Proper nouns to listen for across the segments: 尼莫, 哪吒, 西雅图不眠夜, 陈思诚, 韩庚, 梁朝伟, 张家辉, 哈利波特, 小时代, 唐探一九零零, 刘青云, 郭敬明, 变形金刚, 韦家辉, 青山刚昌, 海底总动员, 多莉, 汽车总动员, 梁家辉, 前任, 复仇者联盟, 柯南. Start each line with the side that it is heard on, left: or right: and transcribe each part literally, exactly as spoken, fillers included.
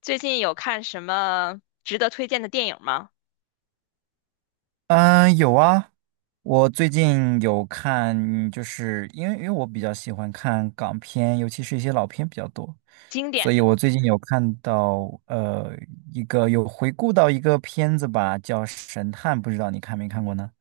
left: 最近有看什么值得推荐的电影吗？
right: 嗯，有啊，我最近有看，就是因为因为我比较喜欢看港片，尤其是一些老片比较多，
left: 经
right: 所
left: 典
right: 以
left: 的。
right: 我最近有看到呃一个有回顾到一个片子吧，叫《神探》，不知道你看没看过呢？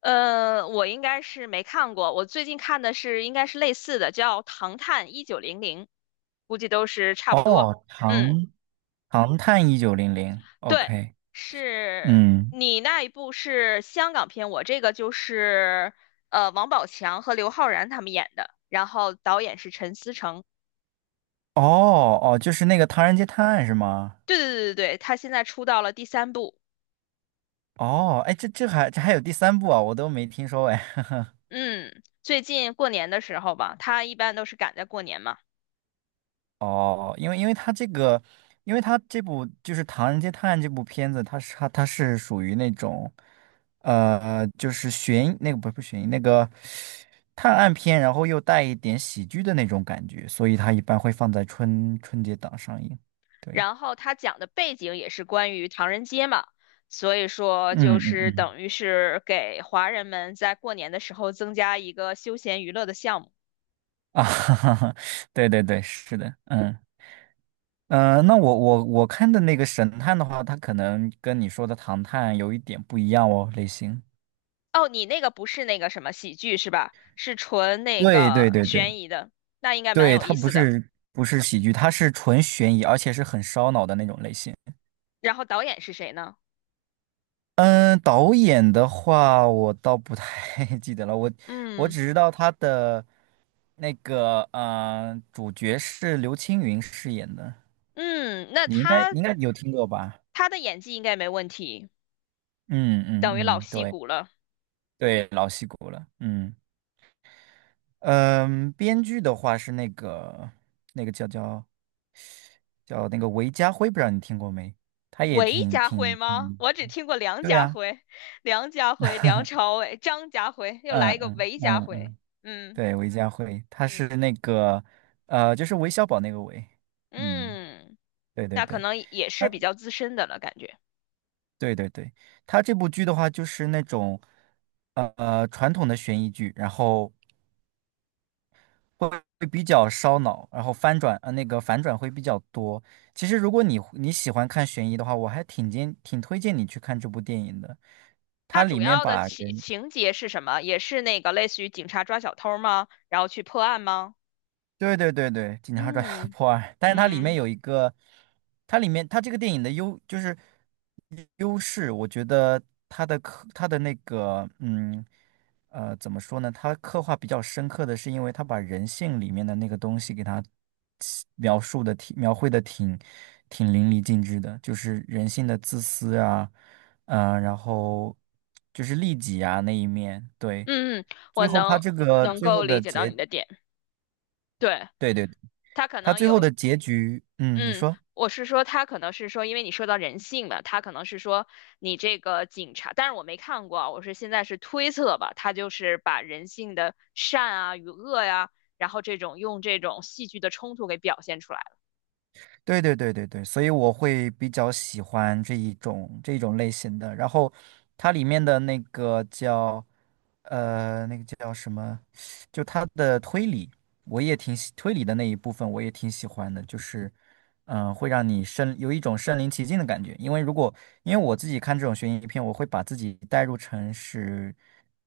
left: 呃，我应该是没看过，我最近看的是应该是类似的，叫《唐探一九零零》，估计都是差
right: 哦，
left: 不多。嗯，
right: 《唐唐探一九零零》
left: 对，
right: ，OK，
left: 是
right: 嗯，
left: 你那一部是香港片，我这个就是呃王宝强和刘昊然他们演的，然后导演是陈思诚。
right: 哦哦，就是那个《唐人街探案》是吗？
left: 对对对对对，他现在出到了第三部。
right: 哦，哎，这这还这还有第三部啊，我都没听说哎，
left: 嗯，最近过年的时候吧，他一般都是赶在过年嘛。
right: 哦，因为因为他这个，因为他这部就是《唐人街探案》这部片子，它是它它是属于那种，呃，就是悬疑那个不是不是悬疑那个探案片，然后又带一点喜剧的那种感觉，所以它一般会放在春春节档上映。对，
left: 然后他讲的背景也是关于唐人街嘛，所以说
right: 嗯
left: 就
right: 嗯
left: 是
right: 嗯，
left: 等于是给华人们在过年的时候增加一个休闲娱乐的项目。
right: 啊，哈哈哈，对对对，是的，嗯。嗯、呃那我我我看的那个神探的话，它可能跟你说的唐探有一点不一样哦，类型。
left: 哦，你那个不是那个什么喜剧是吧？是纯那
right: 对对
left: 个
right: 对对
left: 悬疑的，那应该蛮
right: 对，
left: 有意
right: 它不
left: 思的。
right: 是不是喜剧，它是纯悬疑，而且是很烧脑的那种类型。
left: 然后导演是谁呢？
right: 嗯，导演的话我倒不太 记得了，我我
left: 嗯
right: 只知道他的那个呃主角是刘青云饰演的，
left: 嗯，那
right: 你应该
left: 他
right: 你应该有听过吧？
left: 他的演技应该没问题，
right: 嗯
left: 等于
right: 嗯
left: 老
right: 嗯，
left: 戏
right: 对
left: 骨了。
right: 对，老戏骨了。嗯嗯，编剧的话是那个那个叫叫叫那个韦家辉，不知道你听过没？他也
left: 韦
right: 挺
left: 家辉
right: 挺
left: 吗？
right: 嗯，
left: 我只听过梁
right: 对
left: 家
right: 呀、
left: 辉、梁家辉、梁 朝伟、张家辉，又
right: 嗯
left: 来一个
right: 嗯
left: 韦家
right: 嗯
left: 辉。
right: 嗯，
left: 嗯
right: 对，韦家辉，他是
left: 嗯
right: 那个，呃，就是韦小宝那个韦，嗯，
left: 嗯，
right: 对对
left: 那可
right: 对，
left: 能也是
right: 他
left: 比较资深的了，感觉。
right: 对对对，他这部剧的话就是那种，呃，传统的悬疑剧，然后会会比较烧脑，然后翻转，呃，那个反转会比较多。其实如果你你喜欢看悬疑的话，我还挺建，挺推荐你去看这部电影的，
left: 他
right: 它里
left: 主
right: 面
left: 要的
right: 把
left: 情
right: 人
left: 情节是什么？也是那个类似于警察抓小偷儿吗？然后去破案吗？
right: 对对对对，《警察抓小偷
left: 嗯
right: 破案，但是它里面
left: 嗯
right: 有一个，它里面它这个电影的优就是优势，我觉得它的刻它的那个嗯呃怎么说呢？它刻画比较深刻的是，因为它把人性里面的那个东西给它起描述的挺描绘的挺挺淋漓尽致的，就是人性的自私啊，呃，然后就是利己啊那一面，对，
left: 嗯，嗯我
right: 最后它
left: 能
right: 这个
left: 能
right: 最后
left: 够理
right: 的
left: 解到
right: 结。
left: 你的点。对，
right: 对对，
left: 他可
right: 它
left: 能
right: 最后
left: 有
right: 的结局，嗯，你
left: 嗯，
right: 说，
left: 我是说，他可能是说，因为你说到人性嘛，他可能是说你这个警察，但是我没看过啊我是现在是推测吧，他就是把人性的善啊与恶呀、然后这种用这种戏剧的冲突给表现出来了
right: 对对对对对，所以我会比较喜欢这一种这一种类型的。然后它里面的那个叫呃那个叫什么，就它的推理，我也挺喜推理的那一部分，我也挺喜欢的，就是嗯、呃会让你身有一种身临其境的感觉。因为如果因为我自己看这种悬疑片，我会把自己带入成是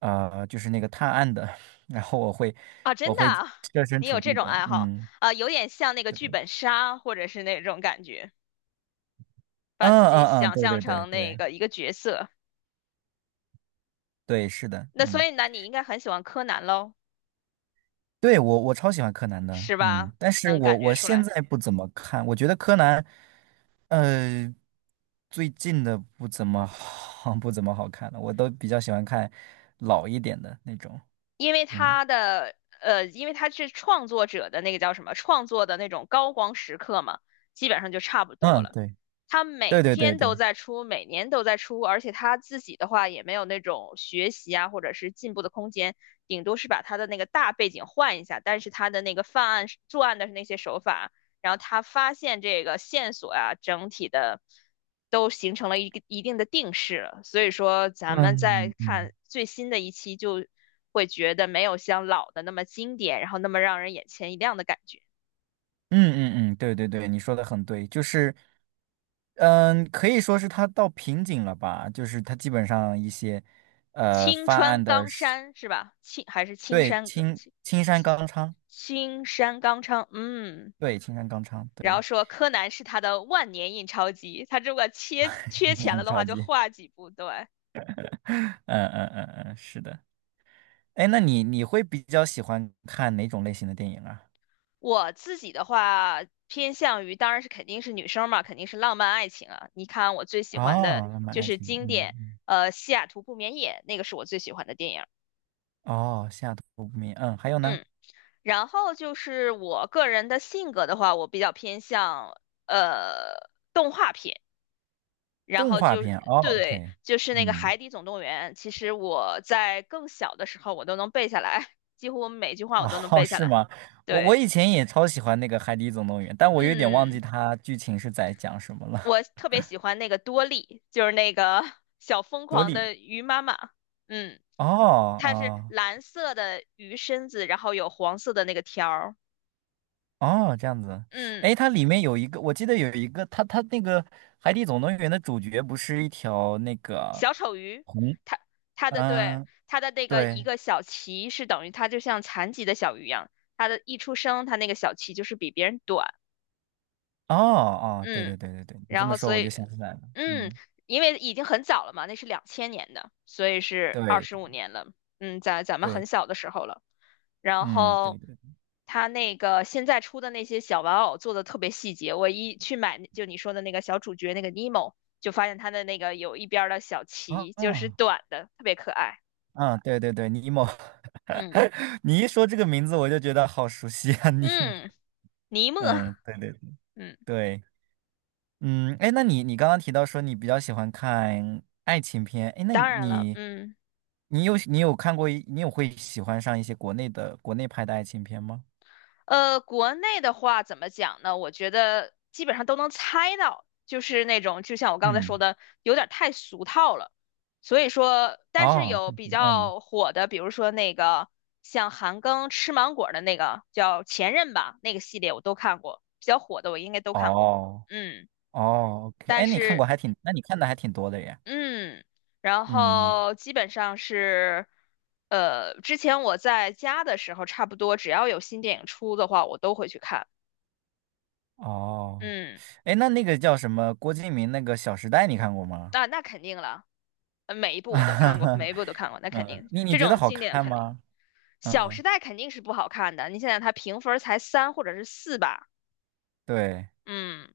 right: 呃就是那个探案的，然后我会
left: 啊，
right: 我
left: 真的
right: 会
left: 啊
right: 设身
left: 你
right: 处
left: 有这
right: 地
left: 种
right: 的，
left: 爱好
right: 嗯。
left: 啊，有点像那个
right: 对
left: 剧
right: 吧，
left: 本杀或者是那种感觉，把
right: 嗯
left: 自己
right: 嗯嗯，
left: 想
right: 对
left: 象
right: 对对
left: 成那
right: 对
left: 个一个角色，
right: 对，是的，
left: 那所
right: 嗯，
left: 以呢，你应该很喜欢柯南喽，
right: 对我我超喜欢柯南的，
left: 是吧？
right: 嗯，但是
left: 能
right: 我
left: 感觉
right: 我
left: 出
right: 现
left: 来。
right: 在不怎么看，我觉得柯南，呃，最近的不怎么好，不怎么好看了，我都比较喜欢看老一点的那种，
left: 因为
right: 嗯
left: 他的呃，因为他是创作者的那个叫什么创作的那种高光时刻嘛，基本上就差不多
right: 嗯，
left: 了。
right: 对
left: 他每
right: 对对对
left: 天都
right: 对，
left: 在出，每年都在出，而且他自己的话也没有那种学习啊或者是进步的空间，顶多是把他的那个大背景换一下，但是他的那个犯案作案的那些手法，然后他发现这个线索啊，整体的都形成了一个一定的定势了，所以说咱们再
right: 嗯嗯
left: 看最新的一期就会觉得没有像老的那么经典，然后那么让人眼前一亮的感觉。
right: 嗯嗯嗯，对对对，你说的很对，就是。嗯，可以说是他到瓶颈了吧？就是他基本上一些呃
left: 青
right: 犯
left: 川
right: 案的
left: 刚山是吧？青还是青
right: 对，
left: 山刚？
right: 青青山刚昌，
left: 青山刚昌，嗯，
right: 对，青山刚昌，
left: 然后
right: 对，
left: 说柯南是他的万年印钞机，他如果缺 缺钱
right: 你
left: 了的话，
right: 了
left: 就
right: 解，
left: 画几部。对，
right: 嗯嗯嗯嗯，是的。哎，那你你会比较喜欢看哪种类型的电影啊？
left: 我自己的话，偏向于当然是肯定是女生嘛，肯定是浪漫爱情啊。你看我最喜欢的
right: 哦，浪漫
left: 就
right: 爱
left: 是
right: 情，
left: 经
right: 嗯
left: 典，
right: 嗯，
left: 呃，《西雅图不眠夜》，那个是我最喜欢的电影。
right: 哦，下图不明，嗯，还有呢，
left: 嗯，然后就是我个人的性格的话，我比较偏向呃动画片。然
right: 动
left: 后
right: 画
left: 就
right: 片，哦
left: 对，
right: ，OK,
left: 就是那个
right: 嗯，
left: 《海底总动员》，其实我在更小的时候我都能背下来，几乎每句话我都能
right: 哦，
left: 背下
right: 是
left: 来。
right: 吗？我我
left: 对，
right: 以前也超喜欢那个《海底总动员》，但我有点忘记
left: 嗯，
right: 它剧情是在讲什么了。
left: 我特别喜欢那个多莉，就是那个 小疯
right: 多
left: 狂
right: 莉，
left: 的鱼妈妈。嗯，
right: 哦
left: 它是
right: 哦
left: 蓝色的鱼身子，然后有黄色的那个条儿。
right: 哦，这样子，哎，
left: 嗯。
right: 它里面有一个，我记得有一个，它它那个《海底总动员》的主角不是一条那个
left: 小丑鱼，
right: 红，
left: 它它的对
right: 嗯，
left: 它的那个一
right: 对，
left: 个小鳍是等于它就像残疾的小鱼一样，它的一出生它那个小鳍就是比别人短，
right: 哦哦，对
left: 嗯，
right: 对对对对，你这
left: 然
right: 么
left: 后
right: 说
left: 所
right: 我就
left: 以
right: 想起来了，
left: 嗯，
right: 嗯，
left: 因为已经很早了嘛，那是两千年的，所以是二
right: 对
left: 十
right: 对
left: 五年了，嗯，在咱们
right: 对，
left: 很小的时候了，然
right: 嗯，对
left: 后。
right: 对，
left: 它那个现在出的那些小玩偶做的特别细节，我一去买就你说的那个小主角那个尼莫，就发现它的那个有一边儿的小
right: 啊
left: 鳍就是
right: 啊
left: 短的，特别可爱。
right: 啊，对对对，尼莫，
left: 嗯
right: 你一说这个名字我就觉得好熟悉啊，尼莫，
left: 嗯，尼莫，
right: 嗯，对对
left: 嗯，
right: 对。嗯，哎，那你你刚刚提到说你比较喜欢看爱情片，哎，那
left: 当然了，
right: 你
left: 嗯，
right: 你有你有看过一你有会喜欢上一些国内的国内拍的爱情片吗？
left: 呃，国内的话怎么讲呢？我觉得基本上都能猜到，就是那种就像我刚才说
right: 嗯，
left: 的，有点太俗套了。所以说，但是
right: 哦，
left: 有
right: 看
left: 比
right: 喜欢嗯，
left: 较火的，比如说那个像韩庚吃芒果的那个叫《前任》吧，那个系列我都看过，比较火的我应该都
right: 哦
left: 看过。嗯，
right: 哦哦，OK,
left: 但
right: 哎，你看过还
left: 是
right: 挺，那你看的还挺多的耶。
left: 嗯，然
right: 嗯，
left: 后基本上是，呃，之前我在家的时候，差不多只要有新电影出的话，我都会去看。
right: 哦，
left: 嗯，
right: 哎，那那个叫什么郭敬明那个《小时代》，你看过吗？
left: 那那肯定了，呃每一部我都看过，每 一部都看过，那肯
right: 嗯，
left: 定，
right: 你你
left: 这
right: 觉得
left: 种
right: 好
left: 经典
right: 看
left: 肯定，
right: 吗？
left: 《小
right: 嗯，
left: 时代》肯定是不好看的。你想想，它评分儿才三或者是四吧？
right: 对。
left: 嗯。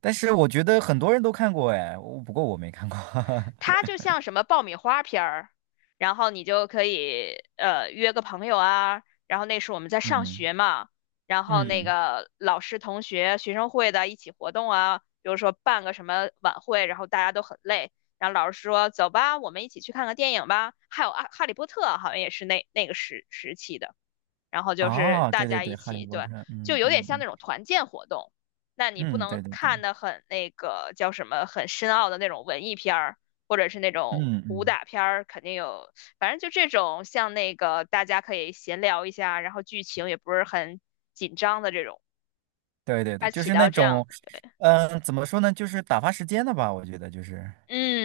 right: 但是我觉得很多人都看过哎，我不过我没看过。
left: 它就像什么爆米花片儿，然后你就可以呃约个朋友啊，然后那时候我们在上
right: 嗯
left: 学嘛，然后那
right: 嗯，
left: 个老师、同学、学生会的一起活动啊，比如说办个什么晚会，然后大家都很累，然后老师说走吧，我们一起去看个电影吧，还有啊《哈利波特》好像也是那那个时时期的。然后就是
right: 哦，
left: 大
right: 对对
left: 家
right: 对，
left: 一
right: 《哈利
left: 起，
right: 波
left: 对，
right: 特》，
left: 就
right: 嗯
left: 有点
right: 嗯
left: 像那
right: 嗯
left: 种团建活动。那你不
right: 嗯，
left: 能
right: 对对
left: 看
right: 对，
left: 的很那个叫什么很深奥的那种文艺片儿，或者是那
right: 嗯
left: 种武
right: 嗯，
left: 打片儿，肯定有，反正就这种像那个大家可以闲聊一下，然后剧情也不是很紧张的这种，
right: 对对对，
left: 它
right: 就
left: 起
right: 是那
left: 到这样，
right: 种，嗯、怎么说呢，就是打发时间的吧，我觉得就是，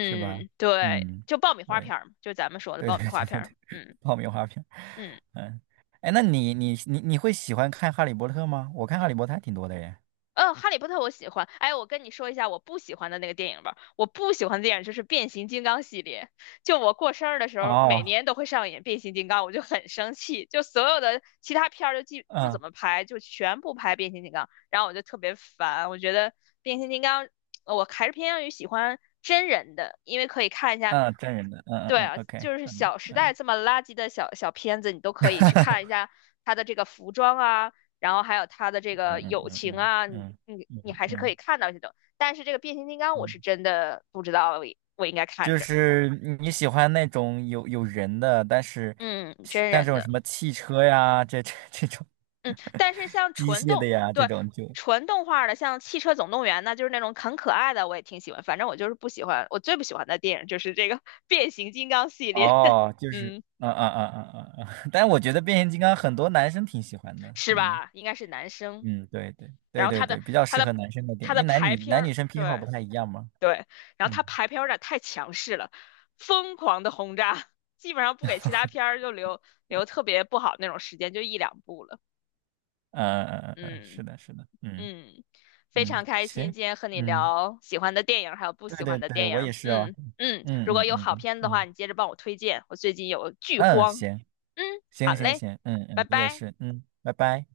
right: 是吧？
left: 对，
right: 嗯，
left: 就爆米花
right: 对
left: 片儿嘛，就咱们说的
right: 对
left: 爆米
right: 对
left: 花
right: 对
left: 片
right: 对
left: 儿，
right: 对，
left: 嗯
right: 爆米花片，
left: 嗯。
right: 嗯，哎，那你你你你会喜欢看《哈利波特》吗？我看《哈利波特》还挺多的耶。
left: 嗯，哈利波特我喜欢。哎，我跟你说一下我不喜欢的那个电影吧。我不喜欢的电影就是变形金刚系列。就我过生日的时候，每
right: 哦，
left: 年都会上演变形金刚，我就很生气。就所有的其他片儿就记不
right: 嗯
left: 怎么拍，就全部拍变形金刚，然后我就特别烦。我觉得变形金刚，呃我还是偏向于喜欢真人的，因为可以看一下。
right: 嗯，真人的，嗯嗯
left: 对啊，
right: 嗯，OK,
left: 就是
right: 嗯
left: 《小时代》
right: 嗯。
left: 这么垃圾的小小片子，你都可以去看一下它的这个服装啊。然后还有他的这个
right: 嗯嗯
left: 友
right: 嗯
left: 情
right: 嗯
left: 啊，你
right: 嗯
left: 你你
right: 嗯
left: 还是可以
right: 嗯
left: 看到这种。但是这个变形金刚，我
right: 嗯，
left: 是真的不知道我应该看
right: 就
left: 什么。
right: 是你喜欢那种有有人的，但是
left: 嗯，真
right: 像这
left: 人
right: 种
left: 的，
right: 什么汽车呀，这这这种
left: 嗯，但 是像
right: 机
left: 纯
right: 械
left: 动，
right: 的呀，这
left: 对，
right: 种就
left: 纯动画的，像《汽车总动员》呢，就是那种很可爱的，我也挺喜欢。反正我就是不喜欢，我最不喜欢的电影就是这个 变形金刚系列，
right: 哦，就是
left: 嗯，
right: 啊啊啊啊啊啊！但我觉得变形金刚很多男生挺喜欢的，
left: 是
right: 嗯
left: 吧？应该是男生。
right: 嗯，对对
left: 然
right: 对
left: 后
right: 对
left: 他的
right: 对，比较
left: 他
right: 适
left: 的
right: 合男生的电
left: 他
right: 影，因
left: 的
right: 为男
left: 排
right: 女
left: 片
right: 男女
left: 儿，
right: 生偏好
left: 对，
right: 不太一样嘛，
left: 对，然后
right: 嗯
left: 他排片儿有点太强势了，疯狂的轰炸，基本上不给其他片儿就留留特别不好那种时间，就一两部了。
right: 嗯嗯嗯嗯，嗯，
left: 嗯
right: 是的是的，嗯
left: 嗯，非
right: 嗯，
left: 常开心
right: 行，
left: 今天和你
right: 嗯。
left: 聊喜欢的电影，还有不
right: 对
left: 喜
right: 对
left: 欢的
right: 对，
left: 电
right: 我
left: 影。
right: 也是哦。
left: 嗯嗯，如果
right: 嗯嗯
left: 有好
right: 嗯
left: 片子的话，
right: 嗯
left: 你接着帮我推荐，我最近有剧
right: 嗯，
left: 荒。
right: 行
left: 嗯，好
right: 行行
left: 嘞，
right: 行，嗯
left: 拜
right: 嗯，你也
left: 拜。
right: 是，嗯，拜拜。